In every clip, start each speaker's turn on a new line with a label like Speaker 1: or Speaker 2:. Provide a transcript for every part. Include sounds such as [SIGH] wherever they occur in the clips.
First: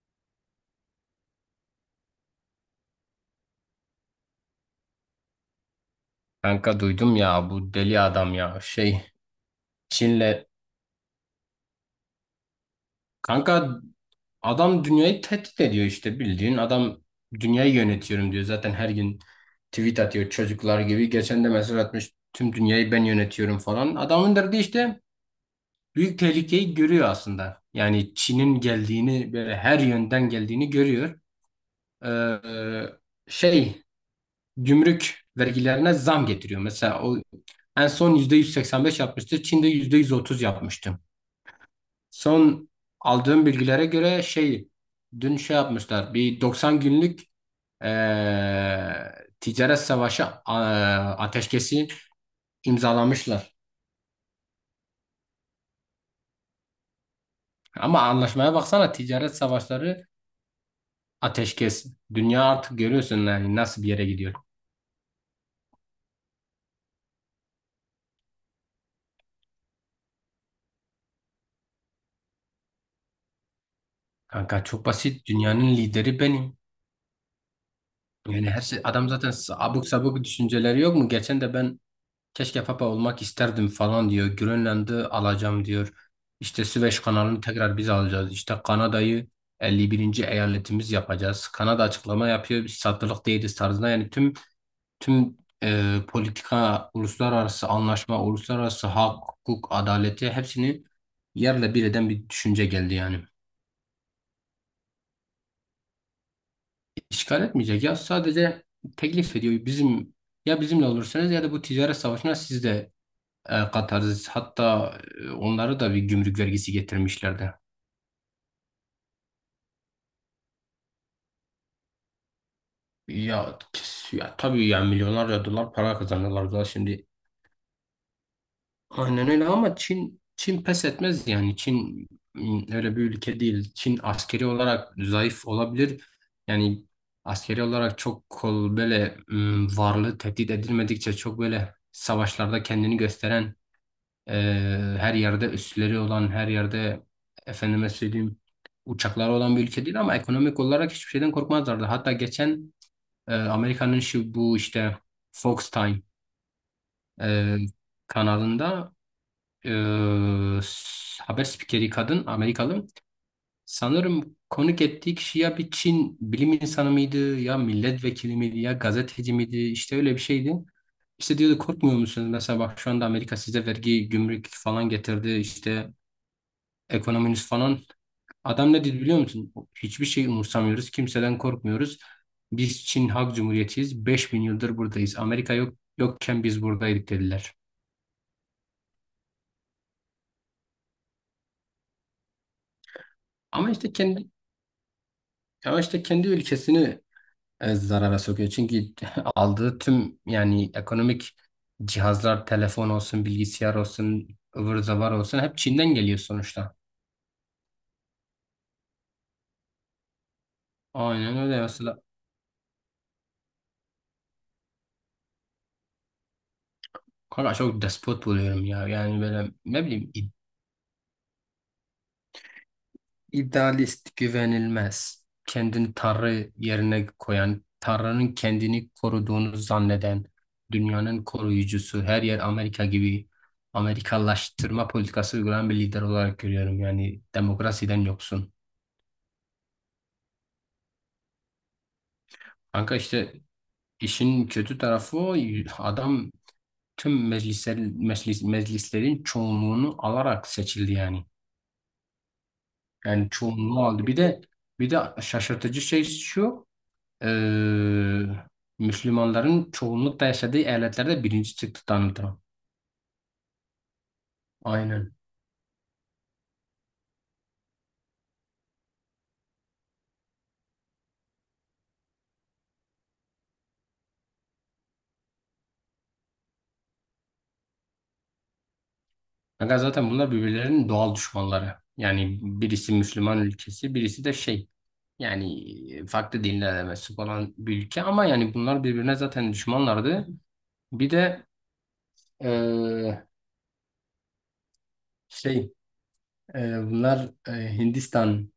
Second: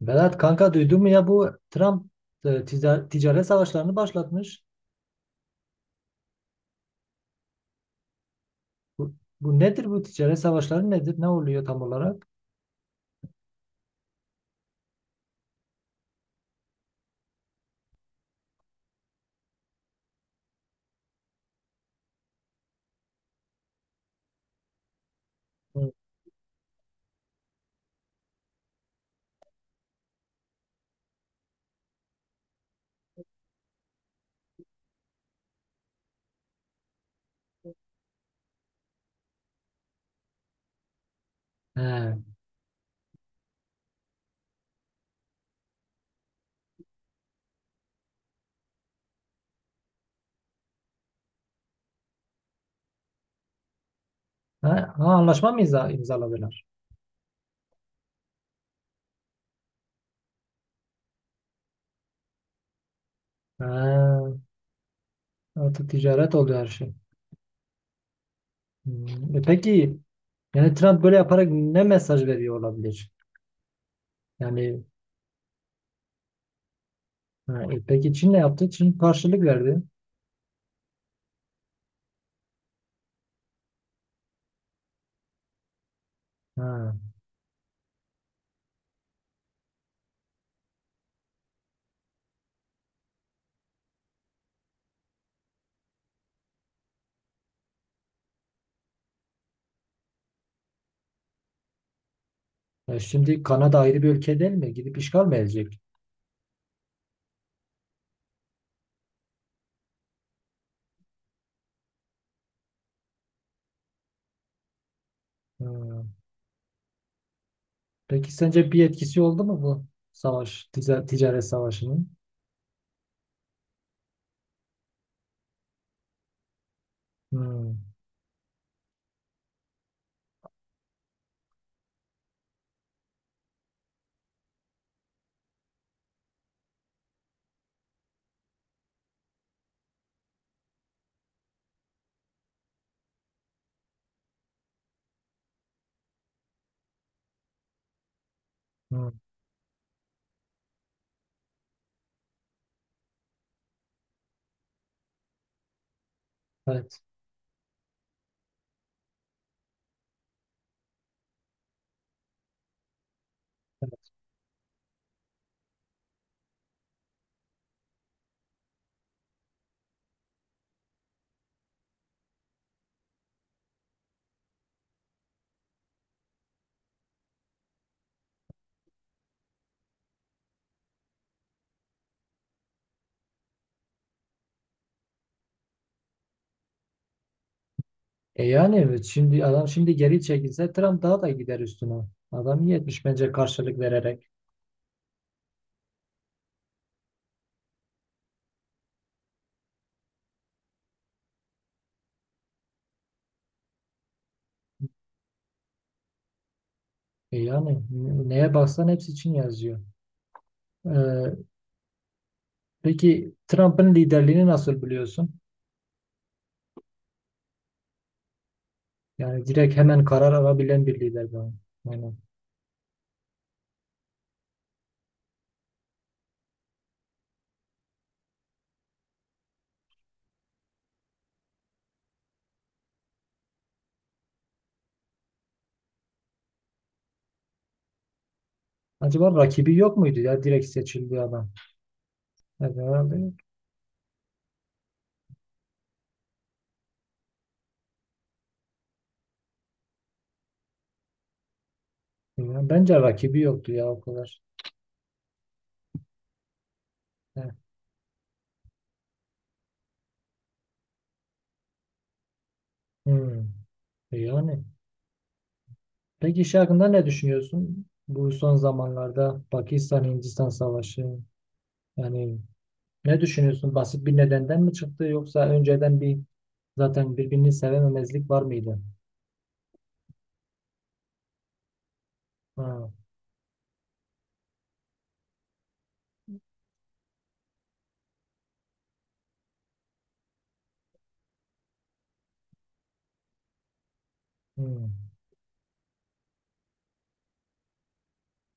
Speaker 1: Berat kanka duydun mu ya bu Trump ticaret savaşlarını başlatmış.
Speaker 2: Kanka duydum ya bu deli adam ya
Speaker 1: Bu, bu nedir bu ticaret
Speaker 2: Çin'le
Speaker 1: savaşları nedir? Ne oluyor tam olarak?
Speaker 2: kanka adam dünyayı tehdit ediyor işte bildiğin adam dünyayı yönetiyorum diyor zaten her gün tweet atıyor çocuklar gibi. Geçen de mesaj atmış, tüm dünyayı ben yönetiyorum falan. Adamın derdi işte
Speaker 1: Hı.
Speaker 2: büyük tehlikeyi görüyor aslında. Yani Çin'in geldiğini, böyle her yönden geldiğini görüyor. Ee, şey Gümrük vergilerine zam getiriyor mesela. O en son %185 yapmıştı, Çin'de %130 yapmıştı.
Speaker 1: He. Ha,
Speaker 2: Son aldığım bilgilere göre dün yapmışlar, bir 90 günlük ticaret savaşı ateşkesi imzalamışlar.
Speaker 1: ha, anlaşma mı imzaladılar?
Speaker 2: Ama anlaşmaya baksana, ticaret savaşları ateşkes. Dünya artık görüyorsun yani
Speaker 1: Ha,
Speaker 2: nasıl bir yere gidiyor.
Speaker 1: artık ticaret oluyor her şey. Hmm, e peki yani Trump böyle yaparak ne mesaj veriyor olabilir?
Speaker 2: Kanka
Speaker 1: Yani
Speaker 2: çok basit, dünyanın lideri benim.
Speaker 1: ha, e peki Çin ne
Speaker 2: Yani her
Speaker 1: yaptı?
Speaker 2: şey,
Speaker 1: Çin
Speaker 2: adam zaten
Speaker 1: karşılık verdi.
Speaker 2: abuk sabuk düşünceleri yok mu? Geçen de ben, keşke papa olmak isterdim falan diyor. Grönland'ı alacağım diyor. İşte
Speaker 1: Ha.
Speaker 2: Süveyş kanalını tekrar biz alacağız. İşte Kanada'yı 51. eyaletimiz yapacağız. Kanada açıklama yapıyor, biz satılık değiliz tarzında. Yani tüm politika, uluslararası anlaşma, uluslararası hak, hukuk, adaleti hepsini yerle bir eden bir düşünce geldi
Speaker 1: E
Speaker 2: yani.
Speaker 1: şimdi Kanada ayrı bir ülke değil mi? Gidip işgal mi edecek?
Speaker 2: İşgal etmeyecek ya, sadece teklif ediyor. Bizim, ya bizimle olursanız ya da bu ticaret savaşına siz de. Katarsis hatta onlara da bir
Speaker 1: Ee,
Speaker 2: gümrük vergisi getirmişlerdi.
Speaker 1: Peki sence bir etkisi oldu mu bu ticaret savaşının?
Speaker 2: Ya tabii ya, milyonlarca dolar para kazanıyorlar da şimdi.
Speaker 1: Hmm.
Speaker 2: Aynen öyle. Ama Çin pes etmez, yani Çin öyle bir ülke değil. Çin askeri olarak zayıf olabilir. Yani askeri olarak çok kol böyle, varlığı tehdit edilmedikçe çok böyle savaşlarda kendini gösteren, her yerde üsleri olan, her yerde efendime söyleyeyim
Speaker 1: Hmm.
Speaker 2: uçakları olan bir ülke değil, ama ekonomik olarak hiçbir şeyden korkmazlardı. Hatta geçen Amerika'nın şu bu işte Fox Time
Speaker 1: Evet.
Speaker 2: e, kanalında, e, haber spikeri kadın Amerikalı, sanırım konuk ettiği kişi ya bir Çin bilim insanı mıydı, ya milletvekili miydi, ya gazeteci miydi, işte öyle bir şeydi. İşte diyordu, korkmuyor musunuz? Mesela bak, şu anda Amerika size vergi, gümrük falan getirdi. İşte ekonominiz falan. Adam ne dedi biliyor musun? Hiçbir şey umursamıyoruz. Kimseden korkmuyoruz. Biz Çin Halk Cumhuriyeti'yiz. 5000 yıldır buradayız. Amerika yok yokken biz buradaydık, dediler.
Speaker 1: E yani evet, şimdi adam şimdi geri çekilse Trump daha da gider üstüne. Adam iyi etmiş bence
Speaker 2: Ama
Speaker 1: karşılık
Speaker 2: işte
Speaker 1: vererek.
Speaker 2: kendi Ama işte kendi ülkesini zarara sokuyor. Çünkü [LAUGHS] aldığı tüm yani ekonomik cihazlar, telefon olsun, bilgisayar olsun, ıvır zıvır olsun, hep Çin'den geliyor sonuçta.
Speaker 1: E yani neye baksan hepsi için yazıyor. Ee,
Speaker 2: Aynen öyle mesela.
Speaker 1: peki Trump'ın liderliğini nasıl biliyorsun?
Speaker 2: Kanka çok despot buluyorum ya. Yani
Speaker 1: Yani
Speaker 2: böyle
Speaker 1: direkt
Speaker 2: ne
Speaker 1: hemen
Speaker 2: bileyim,
Speaker 1: karar alabilen bir lider bu. Yani
Speaker 2: İdealist, güvenilmez, kendini Tanrı yerine koyan, Tanrı'nın kendini koruduğunu zanneden, dünyanın koruyucusu, her yer Amerika gibi Amerikalaştırma politikası uygulayan bir lider olarak görüyorum. Yani demokrasiden yoksun.
Speaker 1: acaba rakibi yok muydu ya direkt seçildi adam? Evet,
Speaker 2: Kanka
Speaker 1: herhalde
Speaker 2: işte
Speaker 1: yok.
Speaker 2: işin kötü tarafı o, adam tüm meclisler, meclis, meclislerin çoğunluğunu alarak seçildi yani.
Speaker 1: Yani bence
Speaker 2: Yani
Speaker 1: rakibi yoktu
Speaker 2: çoğunluğu
Speaker 1: ya o
Speaker 2: aldı. Bir
Speaker 1: kadar.
Speaker 2: de bir de şaşırtıcı şey şu,
Speaker 1: Heh.
Speaker 2: eee, Müslümanların çoğunlukla yaşadığı eyaletlerde birinci çıktı Donald Trump.
Speaker 1: Hmm. E, yani.
Speaker 2: Aynen.
Speaker 1: Peki şey hakkında ne düşünüyorsun? Bu son zamanlarda Pakistan-Hindistan savaşı. Yani ne düşünüyorsun? Basit bir nedenden mi çıktı yoksa önceden bir zaten birbirini sevememezlik var mıydı?
Speaker 2: Fakat zaten bunlar birbirlerinin doğal düşmanları. Yani
Speaker 1: Ha.
Speaker 2: birisi Müslüman ülkesi, birisi de şey, yani farklı dinlere de mensup olan bir ülke, ama yani bunlar birbirine zaten düşmanlardı. Bir de eee,
Speaker 1: Hmm.
Speaker 2: şey bunlar Hindistan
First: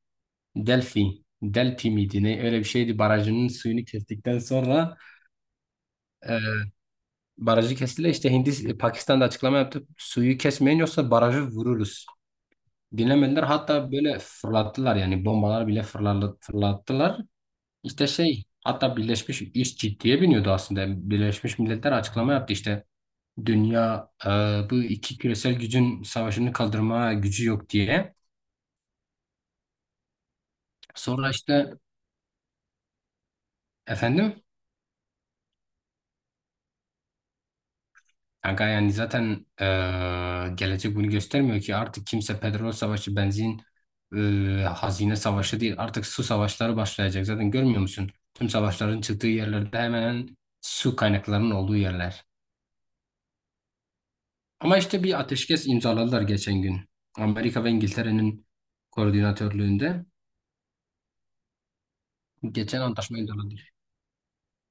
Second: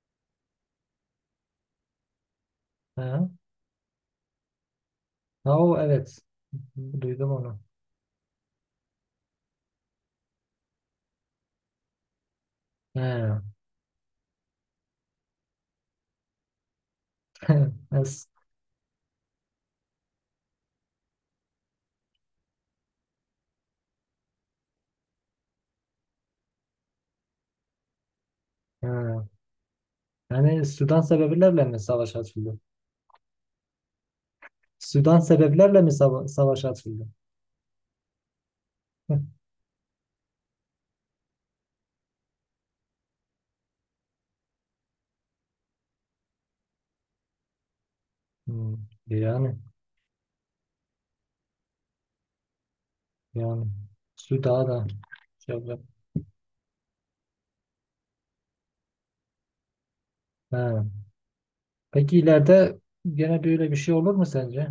Speaker 2: Delhi miydi ne, öyle bir şeydi,
Speaker 1: Ha.
Speaker 2: barajının suyunu kestikten sonra
Speaker 1: Ha, o evet.
Speaker 2: e,
Speaker 1: Duydum onu.
Speaker 2: barajı kestiler. İşte Pakistan'da açıklama yaptı, suyu kesmeyin yoksa barajı vururuz. Dinlemediler.
Speaker 1: Ha.
Speaker 2: Hatta böyle fırlattılar, yani bombalar bile fırlattılar.
Speaker 1: [LAUGHS]
Speaker 2: İşte
Speaker 1: Es-
Speaker 2: şey, hatta Birleşmiş iş ciddiye biniyordu aslında. Yani Birleşmiş Milletler açıklama yaptı işte. Dünya bu iki küresel gücün savaşını kaldırma gücü yok diye.
Speaker 1: ha. Yani Sudan
Speaker 2: Sonra
Speaker 1: sebeplerle
Speaker 2: işte
Speaker 1: mi savaş açıldı?
Speaker 2: efendim,
Speaker 1: Sudan sebeplerle mi savaş açıldı?
Speaker 2: kanka yani
Speaker 1: [LAUGHS]
Speaker 2: zaten gelecek bunu göstermiyor ki. Artık kimse petrol savaşı, benzin, hazine savaşı değil. Artık su savaşları başlayacak. Zaten görmüyor musun? Tüm
Speaker 1: Hmm.
Speaker 2: savaşların çıktığı
Speaker 1: Yani
Speaker 2: yerlerde hemen hemen su kaynaklarının olduğu yerler.
Speaker 1: yani Sudan'a
Speaker 2: Ama
Speaker 1: da
Speaker 2: işte bir
Speaker 1: şey
Speaker 2: ateşkes
Speaker 1: yapacak.
Speaker 2: imzaladılar geçen gün. Amerika ve İngiltere'nin koordinatörlüğünde
Speaker 1: He. Peki ileride
Speaker 2: geçen antlaşma
Speaker 1: gene
Speaker 2: imzaladı.
Speaker 1: böyle bir şey olur mu sence?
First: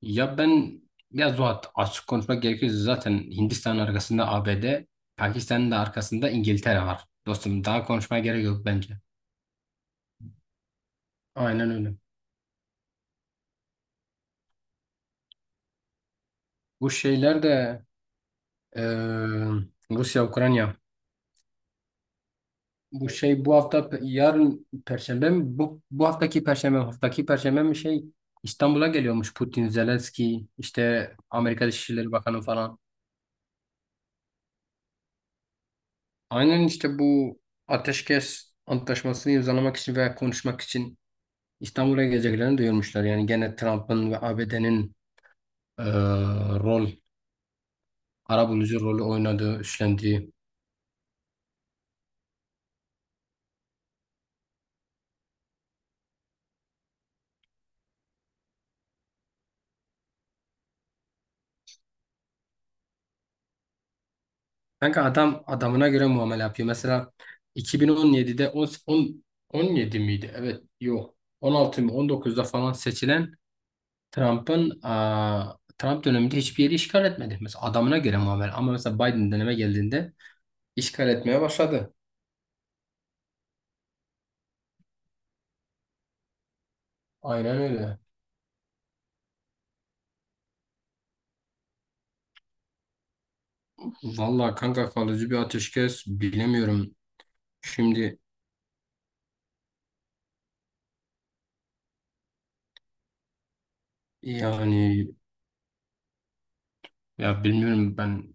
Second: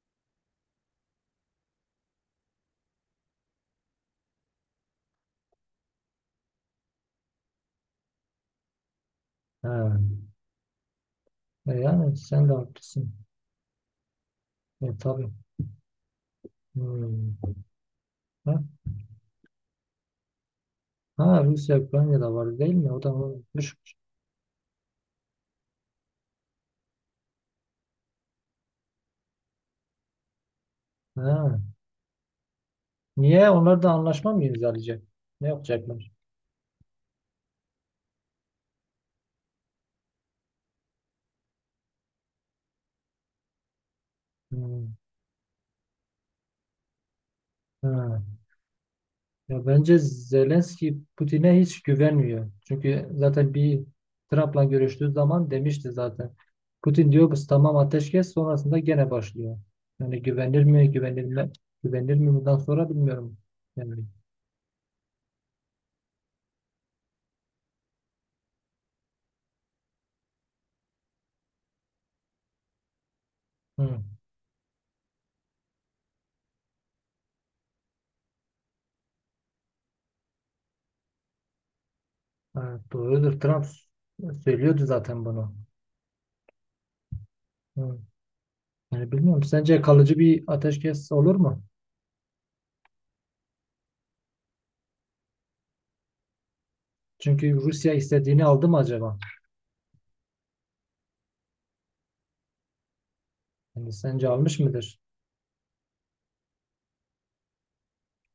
Speaker 2: Ya ben ya Zuhat, açık konuşmak gerekirse zaten Hindistan'ın arkasında ABD, Pakistan'ın da arkasında İngiltere var. Dostum daha konuşmaya gerek yok bence.
Speaker 1: Ha.
Speaker 2: Aynen
Speaker 1: E
Speaker 2: öyle.
Speaker 1: yani sen de haklısın. E, tabii.
Speaker 2: Bu şeyler
Speaker 1: Hmm.
Speaker 2: de
Speaker 1: Ha,
Speaker 2: eee, Rusya, Ukrayna.
Speaker 1: ha Rusya Ukrayna'da var değil mi? O da
Speaker 2: Bu
Speaker 1: olmuş.
Speaker 2: hafta yarın Perşembe mi? Haftaki Perşembe mi İstanbul'a geliyormuş Putin, Zelenski, işte
Speaker 1: Ha.
Speaker 2: Amerika Dışişleri Bakanı falan.
Speaker 1: Niye? Onlar da anlaşma mı imzalayacak? Ne yapacaklar?
Speaker 2: Aynen işte bu ateşkes antlaşmasını imzalamak için veya konuşmak için İstanbul'a geleceklerini duyurmuşlar. Yani gene Trump'ın ve ABD'nin
Speaker 1: Hmm.
Speaker 2: e, rol,
Speaker 1: Ha.
Speaker 2: arabulucu rolü oynadığı,
Speaker 1: Ya bence
Speaker 2: üstlendiği.
Speaker 1: Zelenski Putin'e hiç güvenmiyor. Çünkü zaten bir Trump'la görüştüğü zaman demişti zaten. Putin diyor biz tamam ateşkes sonrasında gene başlıyor. Yani güvenilir mi bundan sonra bilmiyorum. Yani,
Speaker 2: Kanka adam adamına göre muamele yapıyor. Mesela 2017'de 10, 10 17 miydi? Evet, yok. 16 mı 19'da falan seçilen
Speaker 1: hı.
Speaker 2: Trump döneminde hiçbir yeri işgal etmedi. Mesela adamına göre muamele. Ama mesela Biden döneme geldiğinde işgal etmeye başladı.
Speaker 1: Evet, doğrudur. Trump söylüyordu zaten bunu.
Speaker 2: Aynen
Speaker 1: Hı.
Speaker 2: öyle.
Speaker 1: Yani bilmiyorum. Sence kalıcı bir ateşkes olur mu?
Speaker 2: Vallahi kanka, kalıcı bir ateşkes bilemiyorum.
Speaker 1: Çünkü Rusya
Speaker 2: Şimdi
Speaker 1: istediğini aldı mı acaba? Yani sence almış mıdır?
Speaker 2: yani Ya Bilmiyorum. Ben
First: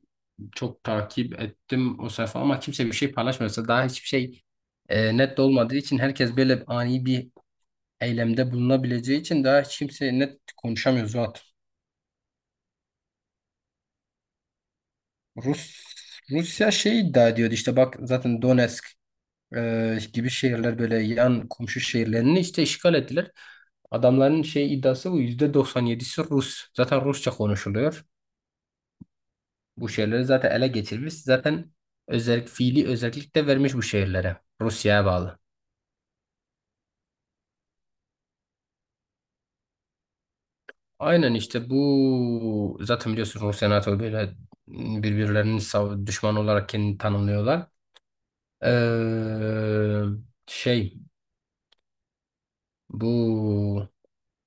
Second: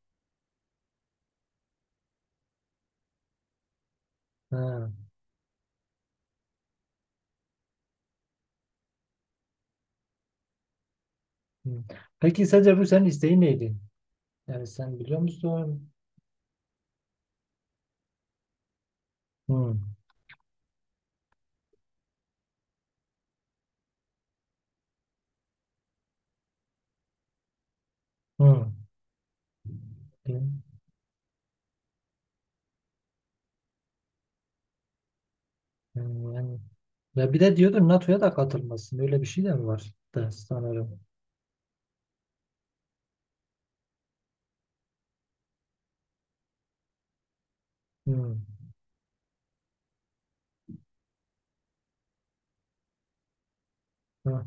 Speaker 2: çok takip ettim o sayfa, ama kimse bir şey paylaşmıyorsa, daha hiçbir şey
Speaker 1: Ha.
Speaker 2: net olmadığı için, herkes böyle ani bir eylemde bulunabileceği için daha hiç kimse net konuşamıyor zaten.
Speaker 1: Hı. Peki sence Rusya'nın isteği neydi? Yani sen biliyor
Speaker 2: Rus
Speaker 1: musun?
Speaker 2: Rusya iddia ediyordu, işte bak zaten Donetsk
Speaker 1: Hı,
Speaker 2: gibi şehirler, böyle yan komşu şehirlerini işte işgal ettiler. Adamların iddiası bu, %97'si Rus. Zaten Rusça konuşuluyor.
Speaker 1: hı.
Speaker 2: Bu şehirleri
Speaker 1: Değil
Speaker 2: zaten ele geçirmiş. Zaten özellik, fiili özellik de vermiş bu şehirlere. Rusya'ya bağlı.
Speaker 1: yani, ya bir de diyordu NATO'ya da katılmasın. Öyle bir şey de mi var da sanırım.
Speaker 2: Aynen işte bu, zaten biliyorsun Rusya NATO böyle birbirlerinin düşman olarak kendini tanımlıyorlar.
Speaker 1: Hı,
Speaker 2: Ee, şey bu
Speaker 1: hı.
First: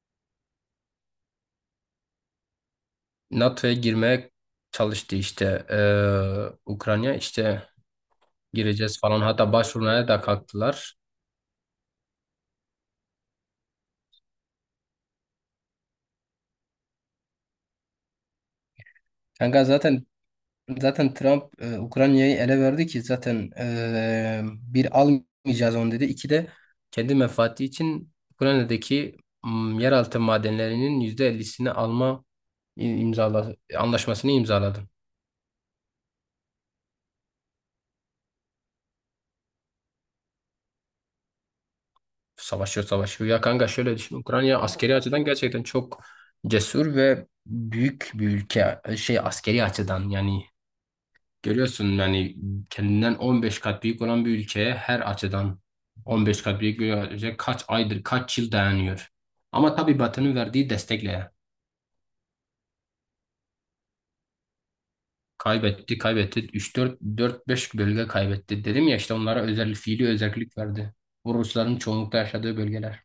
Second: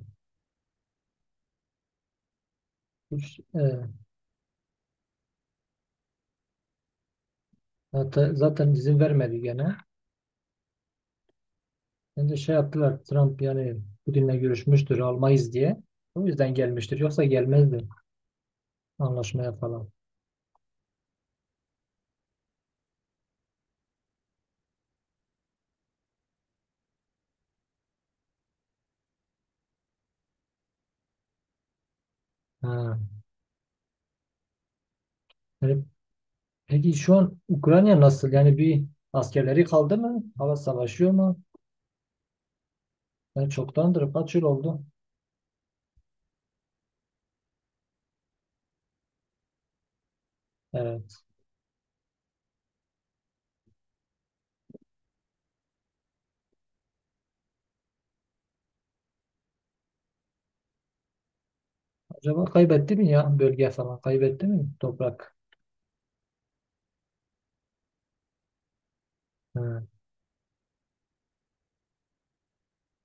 Speaker 1: Üç-
Speaker 2: NATO'ya
Speaker 1: e,
Speaker 2: girmeye çalıştı işte, Ukrayna işte
Speaker 1: hatta zaten izin
Speaker 2: gireceğiz falan,
Speaker 1: vermedi
Speaker 2: hatta
Speaker 1: gene.
Speaker 2: başvurmaya da kalktılar.
Speaker 1: Ben de şey yaptılar Trump yani Putin'le görüşmüştür almayız diye. O yüzden gelmiştir. Yoksa gelmezdi anlaşmaya
Speaker 2: Kanka
Speaker 1: falan.
Speaker 2: zaten Zaten Trump Ukrayna'yı ele verdi ki zaten, bir, almayacağız onu dedi. İki de kendi menfaati için Ukrayna'daki yeraltı madenlerinin %50'sini
Speaker 1: Ha.
Speaker 2: imzaladı, anlaşmasını imzaladı.
Speaker 1: Yani peki şu an Ukrayna nasıl? Yani bir askerleri kaldı mı? Hava savaşıyor mu?
Speaker 2: Savaşıyor, savaşıyor. Ya
Speaker 1: Yani
Speaker 2: kanka şöyle
Speaker 1: çoktandır
Speaker 2: düşün.
Speaker 1: kaç yıl
Speaker 2: Ukrayna
Speaker 1: oldu?
Speaker 2: askeri açıdan gerçekten çok cesur ve büyük bir ülke. Şey askeri açıdan yani
Speaker 1: Evet.
Speaker 2: görüyorsun yani kendinden 15 kat büyük olan bir ülkeye her açıdan 15 kat büyük bir ülke kaç aydır, kaç yıl dayanıyor. Ama tabii Batı'nın verdiği destekle
Speaker 1: Acaba kaybetti mi ya bölge falan? Kaybetti mi toprak?
Speaker 2: kaybetti, kaybetti. 3-4, 4-5 bölge kaybetti. Dedim ya, işte onlara özel,
Speaker 1: Ha.
Speaker 2: fiili özellik verdi. Bu Rusların çoğunlukla yaşadığı bölgeler.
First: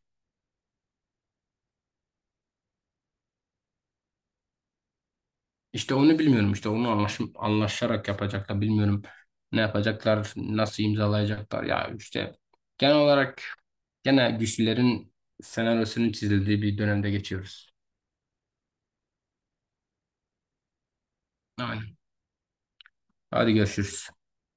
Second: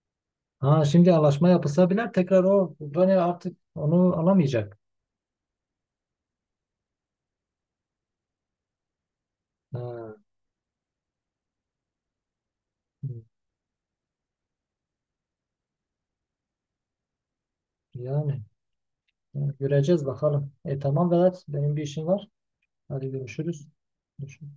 Speaker 1: Ha, şimdi anlaşma yapılsa bile tekrar o Ukrayna artık onu alamayacak.
Speaker 2: İşte onu bilmiyorum. İşte onu anlaşarak yapacaklar, bilmiyorum. Ne
Speaker 1: Ha.
Speaker 2: yapacaklar, nasıl imzalayacaklar ya, işte genel olarak gene güçlülerin senaryosunu çizildiği bir dönemde geçiyoruz.
Speaker 1: Yani, yani göreceğiz bakalım. E tamam Vedat benim bir
Speaker 2: Aynen.
Speaker 1: işim var. Hadi
Speaker 2: Hadi
Speaker 1: görüşürüz.
Speaker 2: görüşürüz.
Speaker 1: Görüşürüz.